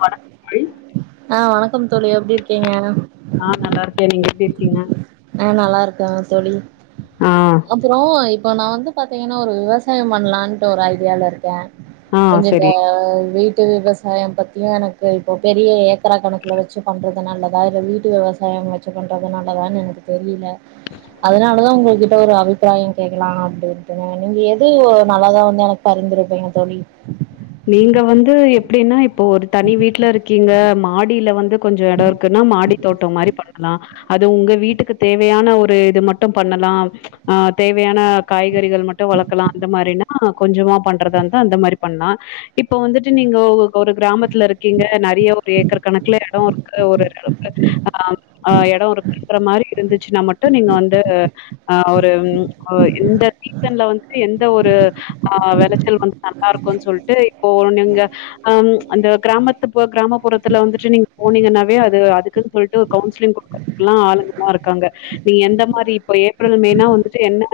வணக்கம் தோழி ஆ வணக்கம் தோழி எப்டி இருக்கீங்க ஆ நல்லா இருக்கே நீங்க எப்டி இருக்கீங்க ஆ நல்லாருக்கே தோழி ஆ அப்புறொ இப்ப நா வந்து பாத்தீங்கன்னா ஒரு விவசாயம் பண்லான்ட்டு ஒரு ஐடியால இருக்கே ஆ கொஞ்சோ இந்த செரி வீட்டு விவ சாயம் பத்தியு எனக்கு இப்போ பெரிய ஏக்கரா கணக்கில வச்சி பண்றது நல்லதா இல்ல வீட்டு விவசாயம் வச் சி பண்றது நல்லதான்னு எனக்கு தெரியல அதனாலதா உங்க கிட்ட ஒரு அபிப்பிராயம் கேட்கலா அப்டின்டுதா நீங்க எது நல்லாதா இருந்தா எனக்கு மறந்துருப்பீங்க தோழி நீங்க வந்து எப்டின்னா இப்போ ஒரு தனி வீட்ல இருக்கீங்க மாடில வந்து கொஞ்சொ எட இருக்குன்னா மாடி தோட்டம் மாரி பண்ணலா அது உங்க வீட்டுக்கு தேவையான ஒரு இது மட்டும் பண்ணலா ஆ தேவையான காய்கறிகள் மட்டு வளக்கலா அந்த மாரினா கொஞ்சமா பண்றதாருந்தா அந்த மாரி பண்லா இப்ப வந்துட்டு நீங்க ஒரு கிராமத்துல இருக்கீங்க நெறைய ஒரு ஏக்கர் கணக்குல எட இருக்கு ஒரு க்ரௌண்ல ஆ ஆ எட இருக்குன்ற மாரி இருந்துச்சுன்னா மட்டு நீங்க வந்து ஆ ஒரு இந்த சீசன்ல வந்து எந்த ஒரு ஆ வெளச்சல் வந்து நல்லா இருக்குன் சொல்ட்டு இப்போ நீங்க ஆ அந்த கிராமத்து போ கிராமப்புறத்துல வந்துட்டு நீங்க போனீங்கன்னாவே அது அதுக்குன் சொல்ட்டு ஒரு கவுன்சிலிங் குடுப் அதுக்குல்லா ஆளுங்கல்லா இருக்காங்க நீங்க எந்த மாரி இப்ப ஏப்ரல் மேனா வந்துட்டு என்ன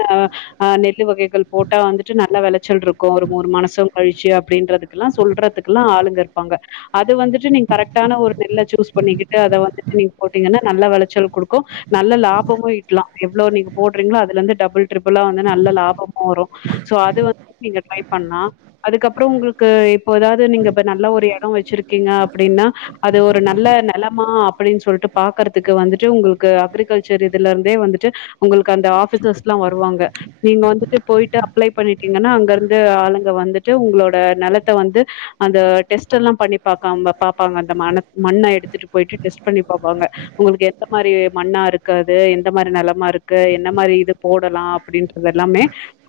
ஆ நெல்லு வகைகள் போட்டா வந்துட்டு நல்ல வெளைச்சல்ருக்கு ஒரு மூணு மனசம் கழிச்சு அப்படின்றதுக்குலா சொல்றதுக்குல்லா ஆளுங்க இருப்பாங்க அது வந்துட்டு நீங்க கரெக்ட்டான ஒரு நெல்லை சூஸ் பண்ணிக்கிட்டு அத வந்துட்டு நீங்க போட்டீங்கன்னா நல்ல வெளச்சல் குடுக்கு நல்ல லாபமு ஈட்லா எவ்ளோ நீங்க போடுறீங்களோ அதுல இருந்து டபுள் ட்ரிபிளா வந்து நல்ல லாபமு வரும் சோ அது வந்து நீங்க ட்ரை பண்லா அதுக்கப் புறோ உங்களுக்கு இப்போ எதாவது நீங்க இப்ப நல்ல ஒரு எட வச்சிருக்கீங்க அப்டின்னா அது ஒரு நல்ல நெலமா அப்டின் சொல்ட்டு பாக்குறதுக்கு வந்துட்டு உங்களுக்கு அக்ரிகல்ச்சர் இதுலருந்தே வந்துட்டு உங்களுக்கு அந்த ஆஃபிசர்ஸ்லா வருவாங்க நீங்க வந்துட்டு போய்ட்டு அப்ளே பண்ணிட்டீங்கன்னா அங்க இருந்து ஆளுங்க வந்துட்டு உங்களோட நெலத்த வந்து அந்த டெஸ்ட் எல்லா பண்ணி பாக்க பாப்பாங்க அந்த மன மண்ண எடுத்துட்டு போயிட்டு டெஸ்ட் பண்ணி பாப்பாங்க உங்களுக்கு எந்த மாரி மண்ணா இருக்கு அது எந்த மாரி நெலமா இருக்கு எந்த மாரி இது போடலா அப்டீன்றது எல்லாமே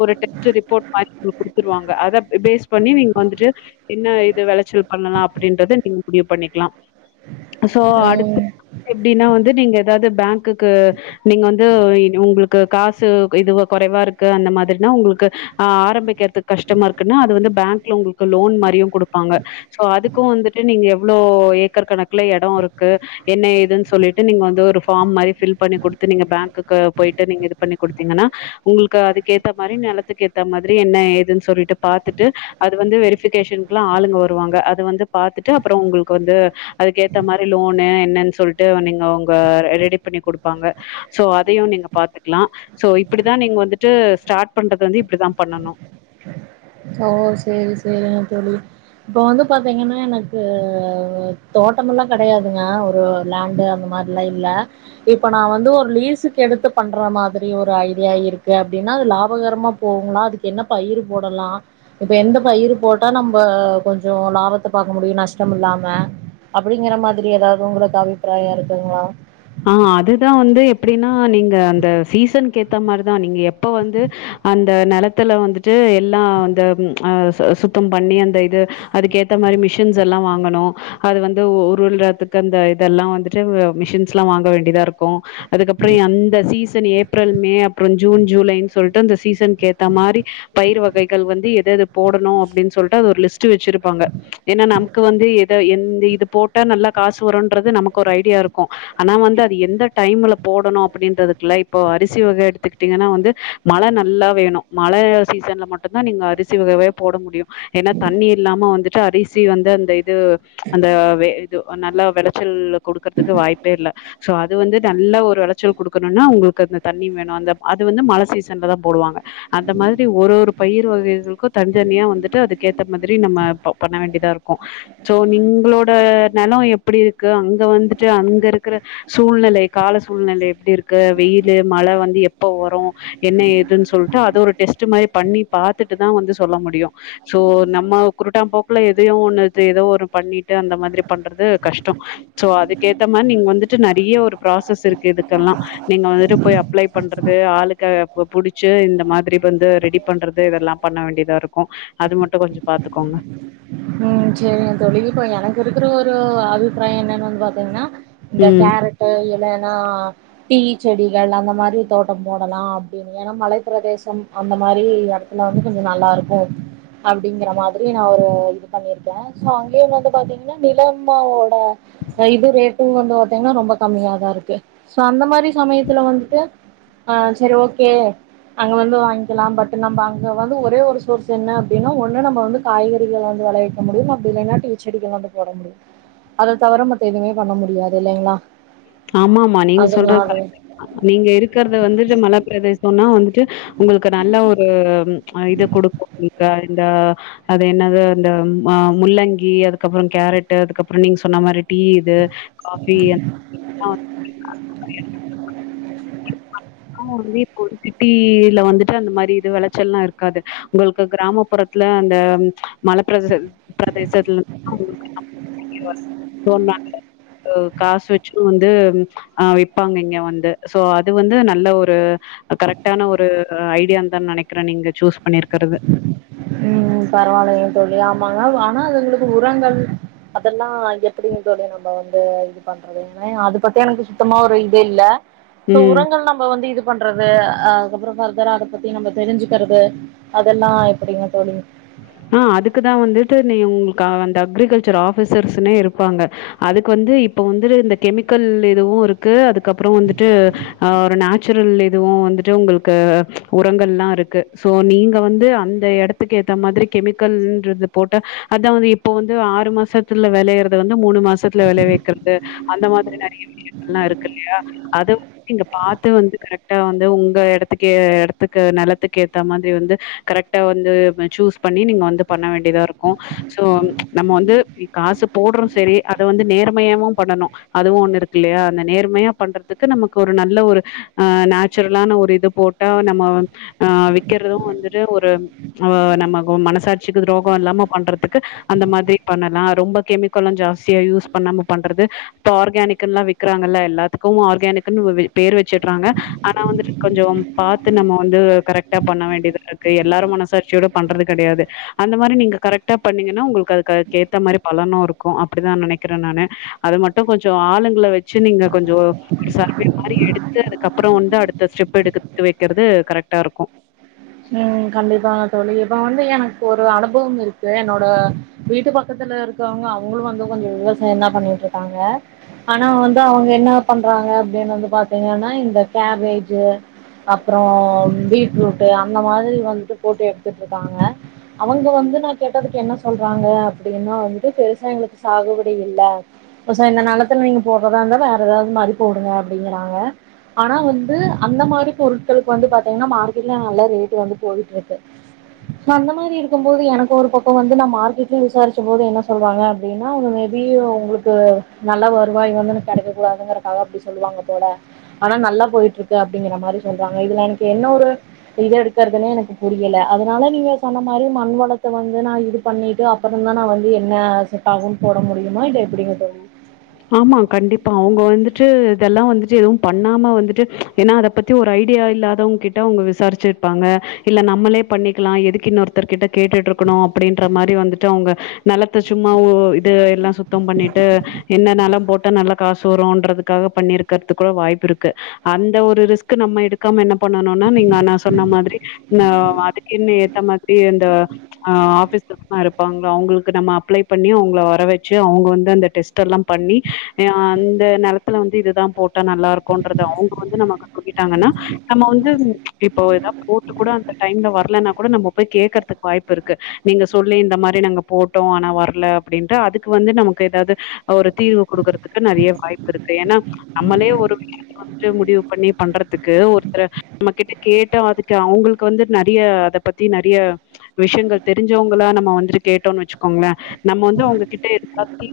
ஒரு டெஸ்ட் ரிப்போர்ட் மாரி குடுத்துருவாங்க அத பேஸ் பண்ணி நீங்க வந்துட்டு என்ன இது வெளச்சல் பண்ணலா அப்டின்றத நீங்க முடிவு பண்ணிக்கலா சோ அடுத்த ம் [inaudible] எப்படின்னா வந்து நீங்க எதாது பேங்க்குக்கு நீங்க வந்து உங்களுக்கு காசு இது கொறைவா இருக்கு அந்த மாதிரினா உங்களுக்கு ஆ ஆரம்பிக்கறதுக்கு கஷ்டமா இருக்குன்னா அது வந்து பேங்க்ல உங்களுக்கு லோன் மாரியு குடுப்பாங்க சோ அதுக்கு வந்துட்டு நீங்க எவ்ளோ ஏக்கர் கணக்குல எட இருக்கு என்ன ஏதுன்னு சொல்லிட்டு நீங்க வந்து ஒரு ஃபார்ம் மாரி ஃபில் பண்ணி கொடுத்து நீங்க பேங்க்குக்கு போய்ட்டு நீங்க இது பண்ணி குடுத்தீங்கன்னா உங்களுக்கு அதுக் ஏத்த மாரி நெலத்துக்கு ஏத்த மாதிரி என்ன ஏதுன் சொல்லிட்டு பாத்து ட்டு அது வந்து வெரிபிகேஷன்குலா ஆளுங்க வருவாங்க அது வந்து பாத்துட்டு அப்புற உங்களுக்கு வந்து அதுக்கேத்த மாரி லோனு என்னன் சொல்லிட்டு நீங்க உங்க ரெடி பண்ணி குடுப்பாங்க சோ அதயு நீங்க பாத்துக்கலா சோ இப்டிதா நீங்க வந்துட்டு ஸ்டார்ட் பண்றது வந்து இப்டிதா பண்ணணு ஓ சேரி சேரிங்க தோழி இப்ப வந்து பாத்தீங்கன்னா எனக்கு தோட்டமெல்லா கெடையாதுங்க ஒரு லாண்டு அந்த மா லைன்ல இப்ப நா வந்து ஒரு லீசுக்கு எடுத்து பண்ற மாதிரி ஒரு ஐடியா இருக்கு அப்படின்னா அது லாபகரமாக போகுன்னா அதுக்கு என்ன பயிரு போடலா இப்ப எந்த பயிரு போட்டா நம்ப கொஞ்ச லாபத்த பாக்க முடியு நஷ்ட இல்லாம அப்டிங்கிற மாதிரி ஏதாவது உங்களுக்கு அபிப்பிராயம் இருக்குதுங்களா ஆ அதுதா வந்து எப்டின்னா நீங்க அந்த சீசன்க்கு ஏத்த மாரிதா நீங்க எப்ப வந்து அந்த நெலத்துல வந்துட்டு எல்லா அந்த அ சுத்தம் பண்ணி அந்த இது அதுக்கேத்த மாரி மிஷின்ஸ் எல்லா வாங்கணு அது வந்து உருள்றதுக்கு அந்த இதெல்லா வந்துட்டு மிஷின்ஸ்லா வாங்க வேண்டியதா இருக்கு அதுக்கப்புற எந்த சீசன் ஏப்ரல் மே அப்புற ஜூன் ஜூலைன் சொல்ட்டு அந்த சீசன்க்கு ஏத்த மாரி பயிர் வகைகள் வந்து எது எது போடணு அப்டின்னு சொல்ட்டு அது ஒரு லிஸ்ட் வெச்சிருப்பாங்க ஏன்னா நமக்கு வந்து எத எந்த இது போட்டா நல்லா காசு வருன்றது நமக்கு ஒரு ஐடியா இருக்கு ஆனா வந்து அது எந்த டைம்ல போடணு அப்டின்றதுக்குல்ல இப்ப அரிசி வக எடுத்துக்கிட்டீங்கன்னா வந்து மழ நல்லா வேணு மழ சீசன்ல மட்டுதா நீங்க அரிசி வகையவே போட முடியு ஏன்னா தண்ணி இல்லாம வந்துட்டு அரிசி வந்து அந்த இது அந்த வெ இது நல்லா வெளச்சல் குடுக்குறதுக்கு வாய்ப்பே இல்ல சோ அது வந்து நல்லா ஒரு வெளச்சல் குடுக்கணுனா உங்களுக்கு அந்த தண்ணி வேணு அந்த அது வந்து மழ சீசன்ல தா போடுவாங்க அந்த மாதிரி ஒரு ஒரு பயிர் வகைகளுக்கு தனித்தனியா வந்துட்டு அதுக்கேத்த மாதிரி நம்ம ப பண்ண வேண்டியதா இருக்கு சோ நிங்களோட நெலோ எப்டி இருக்கு அங்க வந்துட்டு அங்க இரு இருக்குற சூழ்நிலை கால சூழ்நிலை எப்டி இருக்கு வெயிலு மழ வந்து எப்ப வரு என்ன ஏதுன் சொல்ட்டு அத ஒரு டெஸ்ட்டு மாரி பண்ணி பாத்துட்டுதா வந்து சொல்ல முடியு சோ நம்ம குறட்டா போக்குல எதையோ ஒண்ணுது ஏதோ ஒரு பண்ணிட்டு அந்த மாதிரி பண்றது கஷ்டொ சோ அதுக்கேத்த மாரி நீங்க வந்துட்டு நெறைய ஒரு ப்ராசஸ் இருக்கு இதுக்கெல்லா நீங்க வந்துட்டு போய் அப்ளை பண்றது ஆளுக்கு பு புடிச்சு இந்த மாதிரி வந்து ரெடி பண்றது இதெல்லா பண்ண வேண்டியதா இருக்கு அது மட்டு கொஞ்ச பாத்துக்கோங்க ம் சேரிங்க தோழி இப்ப எனக்கு இருக்குற ஒரு அபிப்பிராய என்னன்னு வந்து பாத்தீங்கன்னா இந்த ம் கேரட்டு இல்லன்னா டீ செடிகள் அந்த மாரி தோட்ட போடலா அப்டின்னு ஏன்னா மலைப் பிரதேசம் அந்த மாரி எடத்துல வந்து கொஞ்ச நல்லா இருக்கு அப்டிங்குற மாரி நா ஒரு இது பண்ணிருக்கே சோ அங்கேயு வந்து பாத்தீங்கன்னா நிலம்மாவோட சைது ரேட்டுன்னு வந்து பாத்தீங்கன்னா ரொம்ப கம்மியாதா இருக்கு சோ அந்த மாரி சமயத்துல வந்துட்டு ஆ சரி ஓகே அங்க வந்து வாங்கிக்கலா பட் நம்ப அங்க வந்து ஒரே ஒரு சோர்ஸ் என்ன அப்டின்னா ஒன்னு நம்ம வந்து காய்கறிகள வந்து வெளைய க முடியும் அப்டி இல்லைன்னா டீச்செடிகள வந்து போட முடியும் அத தவிர மத்த எதுவுமே பண்ண முடியாது இல்லைங்களா ஆமாமா நீங்க சொல்றது [inaudible] அதனால நீங்க இருக்கறத வந்துட்டு மலப்பிரதேசொனா வந்து ட்டு உங்களுக்கு நல்ல ஒரு ம் இது குடுக்கு இப்ப இந்த அது என்னது அந்த ம் ஆ முள்ளங்கி அதுக்கப்புற கேரட்டு அதுக்கப்புற நீங்க சொன்ன மாரி டீ இது காஃபி [inaudible] [inaudible] நம்ம [unintelligible] சிட்டில வந்துட்டு அந்த மாரி இது வெளச்சல்லா இருக்காது உங்களுக்கு கிராமப்புறத்துல அந்த மல பிரதேசத் பிரதேசத்துல [inaudible] [inaudible] சோ நா அ காசு வெச்சுகுன்னு வந்து ஆ விப்பாங்க இங்க வந்து சோ அது வந்து நல்ல ஒரு கரெக்டான ஒரு ஐடியான் தா நெனைக்கிறே நீங்க சூஸ் பண்ணிருக்கிறது ம் பரவாயில்லங்க தோழி ஆமாங்க ஆனா அதுங்களுக்கு உரங்கள் அதெல்லா எப்டிஙக தோழி நம்ம வந்து இது பண்றது ஏன்னா அது பத்தி எனக்கு சுத்தமா ஒரு இது இல்ல சோ ம். உரங்கள் நம்ம வந்து இது ப்பண்றது அதுக்கப்புற ஃபர்தரா அத பத்தி நம்ம தெரிஞ்சுக்கிறது அதெல்லா எப்டிங்க தோழி ஆ அதுக்குதா வந்துட்டு நீ உங்களுக்கு அந்த அக்ரிகல்ச்சர் ஆஃபிசர்ஸ்னே இருப்பாங்க அதுக்கு வந்து இப்ப வந்து இந்த கெமிக்கல் இதுவு இருக்கு அதுக்கப்புறொ வந்துட்டு ஆ ஒரு நேச்சுரல் இதுவு வந்துட்டு உங்களுக்கு உரங்கள்லா சோ நீங்க வந்து அங்க எட துக்கேத்த மாதிரி கெமிக்கல்ன்றது போட்டா அதா வந்து இப்போ வந்து ஆறு மாசத்துல வெளையறத வந்து மூணு மாசத்துல வெளையவெக் குறது அந்த மாதிரி நெறைய விஷயங்கள்லா இருக்கு இல்லையா அது நீங்க பாத்து வந்து கரெக்டா வந்து உங்க இடத்துக்கே இடத்துக்கு நிலத்துக்கு ஏத்த மாரி வந்து கரெக்டா வந்து சூஸ் பண்ணி நீங்க வந்து பண்ண வேண்டியதா இருக்கு சோ நம்ம வந்து காசு போட்றோ செரி அத வந்து நேர்மையாவு பண்ணணு அதுவு ஒண்ணு இருக்கு இல்லையா அந்த நேர்மையா பண்றதுக்கு நமக்கு ஒரு நல்ல ஒரு ஆ நேச்சுரலான ஒரு இது போட் டா நம்ம ஆ விக்கிறது வந்துட்டு ஒரு ஆ நம்ம மனசாட்சிக்கு துரோக இல்லாம பண்றதுக்கு அந்த மாதிரி பண்ணலா ரொம்ப கெமிக்கலு ஜாஸ்தியா யூஸ் இப்ப நம்ம பண்றது இப்ப ஆர்கானிக்குன்லா விக்கிறாங்கல்ல எல்லாத்துக்கு ஆர்கானிக்குன்னு ஒரு பேர் வெச்சுறாங்க ஆனா வந்துட்டு கொஞ்சோ பார்த்து நம்ம வந்து கரெக்ட்டா பண்ண வேண்டியதா இருக்கு எல்லாரு மனசாச்சியோட பண்றது கடையாது அந்த மாரி நீங்க கரெக்டா பண்ணீங்கனா உங்களுக்கு அது கேத்த மாரி பலனு இருக்கு அப்டிதா நனைக்கிற நானு அது மட்டு கொஞ்சோ ஆளுங்கள வெச்சு நீங்க கொஞ்சோ ஒரு சர்வே மாரி எடுத்து அதுக்கப்பறோ வந்து அடுத்த ஸ்டெப் எடுக் எடுத்து வெக்கிறது கரெக்டா இருக்கு ம் கண்டிப்பா தோழி இப்ப வந்து எனக்கு ஒரு அனுபவம் இருக்கு என்னோட வீட்டு பக்கத்துல இருக்கவங்க அவங்களும் வந்து கொஞ்சோவிவசாயம் தா பண்ணிட்டு இருக்காங்க ஆனா வந்து அவங்க என்ன பண்றாங்க அப்டின்னு வந்து பாத்தீங்கனா இந்த கேபேஜு அப்றோ பீட்ரூட்டு அந்த மாதிரி வந்துட்டு போட்டு எடுத்துட்டு இருக்காங்க அவுங்க வந்து நா கேட்டதுக்கு என்ன சொல்றாங்க அப்டின்னா வந்துட்டு விவசாயங்களுக் சாகுபடி இல்ல ஓ செரி இந்த நிலத்துல நீங்க போட்றதா இருந்தா வேற ஏதாவது மாதிரி போடுங்க அப்டிங்கிறாங்க ஆனா வந்து அந்த மாரி பொருட்களுக்கு வந்து பாத்தீங்கனா மார்க்கெட்ல நல்ல ரேட்டு் வந்து போயிட்டு இருக்கு நா அந்த மாரி இருக்கும் போது எனக்கு ஒரு பக்கம் வந்து நா மார்க்கெட்லயு விசாரிச்ச போது என்ன சொல்றாங்க அப்டின்னா மேபி உங்களு க்கு நல்ல வருவாய் வந்து கிடைக்க கூடாதுங்கறத்துகாக அப்டி சொல்லுவாங்க போல ஆனா நல்லா போயிட்டு இருக்கு அப்டிங்கிற மாரி சொல்றாங்க இதுல எனக்கு என்ன ஒரு இத எடுக்கறதுனே எனக்கு புரியல அதனால நீங்க சொன்ன மாரி மண் வளத்த வந்து நா எடுத் து பண்ணிட்டு அப்பற தா நா வந்து என்ன செட் ஆகுன் போட முடியுமா இல்ல எப்டிங்க தோழி ஆமா கண்டிப்பா அவுங்க வந்துட்டு இதெல்லா வந்துட்டு எதுவு பண்ணாம வந்துட்டு ஏன்னா அத பத்தி ஒரு ஐடியா இல்லாதவங் கிட்ட அவுங்க விசாரிச்சிருப்பாங்க இல்ல நம்மளே பண்ணிக்லா எதுக்கு இன்னொருத்தர் கிட்ட கேட்டுட்டு இருக்கணு அப்டின்ற மாரி வந்துட்டு அவுங்க நிலத்த சும்மா ஊ இது எல்லா சுத்தம் பண்ணிட்டு என்னென்னலாம் போட்டா நல்லா காசு வருன்றதுக்காக பண்ணிருக்கிறதுக் கூட வாய்ப்பு இருக்கு அந்த ஒரு ரிஸ்க் நம்ம எடுக்காம என்ன பண்ணணுனா நீங்க நா சொன்ன மாதிரி ந அதுக்கு என்ன ஏத்த மாதிரி அந்த ஆ ஆஃபிஸ்சர்ஸ்லா இருப்பாங்க அவுங்களுக்கு நம்ம அப்ளை பண்ணி அவுங்கள வர வச்சு அவுங்க வந்து அந்த டெஸ்ட் டல்லா பண்ணி அந்த நிலத்துல வந்து இதுதா போட்டா நல்லா இருக்குன்றது அவுங்க வந்து நமக் சொல்லிடாங்கனா நம்ம வந்து இப்போ ஏதாவது போட்டு கூட அந்த டைம்ல வரலனா கூட நம்ம போய் கேக்குறதுக்கு வாய்ப்பு இருக்கு நீங்க சொல்லி இந்த மாரி நாங்க போட்டோ ஆனா வர்ல அப்டின்டு அதுக்கு வந்து நமக்கு ஏதாவது ஒரு தீர்வு குடுக்குறதுக்கு நெறைய வாய்ப்பு இருக்கு ஏன்னா நம்மளே ஒரு வந்து முடிவு பண்ணி பண்றதுக்கு ஒருத்தர் நம்ம கிட்ட கேட்டோ அதுக்கு அவுங்களுக்கு வந்து நறைய அத பத்தி நறைய விஷயங்கள் தெரிஞ்சவுங்ளா நம்ம வந்துட்டு கேட்டோன் வச்சுக்கோங்ளே நம்ம வந்து அவுங்க கிட்ட எல்லாத்தையு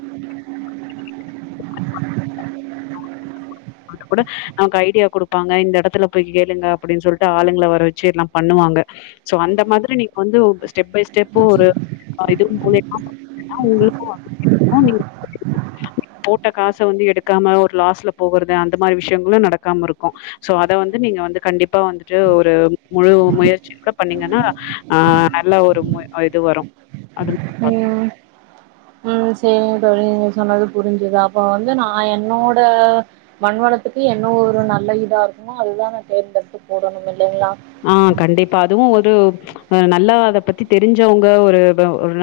வந்து கூட நமக்கு ஐடியா குடுப்பாங்க இந்த இடத்துல போய் கேளுங்க அப்படின் சொல்ட்டு ஆளுங்கள வர வச்சு எல்லா பண்ணுவாங்க சோ அந்த மாதிரி நீங்க வந்து ஸ்டெப் பை ஸ்டெப்பு ஒரு இது மூலியமா [unintelligible] போட்ட காச வந்து எடுக்காம ஒரு லாஸ்ல போகுறது அந்த மாரி விஷயங்களு நடக்காம இருக்கு சோ அத வந்து நீங்க வந்து கண்டிப்பா வந்துட்டு ஒரு முழு முயற்சி க்க பண்ணீங்கன்னா ஆ நல்ல ஒரு மு இது வரு அது ம் ம் சேரிங்க தோழி நீங்க சொன்னது புரிஞ்சுது அப்ப வந்து நா என்னோட மண் வளத்துக்கு என்ன ஒரு நல்ல இதா இருக்குமோ அதுதா நா தேர்ந்தெடுத்து போடணும் இல்லிங்ளா ஆ கண்டிப்பா அதுவும் ஒரு நல்லா அத பத்தி தெரிஞ்சவங்க ஒரு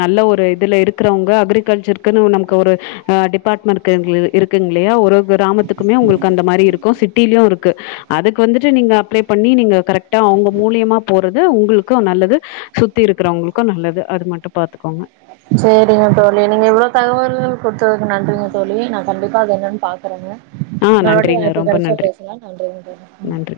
நல்ல ஒரு இதுல இருக்கறவங்க அக்ரிகல்ச்சர் க்கு நமக்கு ஒரு டிபார்ட்மெண்ட்க்கு இருக் இருக்குங்கில்லியா ஒரு ஒரு கிராமத் க்குமே உங்களுக்கு அந்த மாரி இருக்கு சிட்டியிலயு இருக்கு அதுக்கு வந்துட்டு நீங்க அப்ளே பண்ணி நீங்க கரெக்ட் ட்டா அவங்க மூலியமா போறது உங்களுக்கு நல்லது சுத்தி இருக்கிறவங்களுக்கு நல்லது அது மட்டு பாத்துக்கோங்க சேரிங்க தோழி நீங்க இவ்ளோ தகவல்கள் குடுத்ததுக்கு நன்றிங்க தோழி நா கண்டிப்பா அது என்னன்னு பாக்குறேங்க ஆ இன்னொரு வாட்டி நன்றிங்க. வாய்ப்பு ரொம்ப கிட்டச்சா நன்றி. பேசலாம் நன்றிங்க தோழி நன்றி.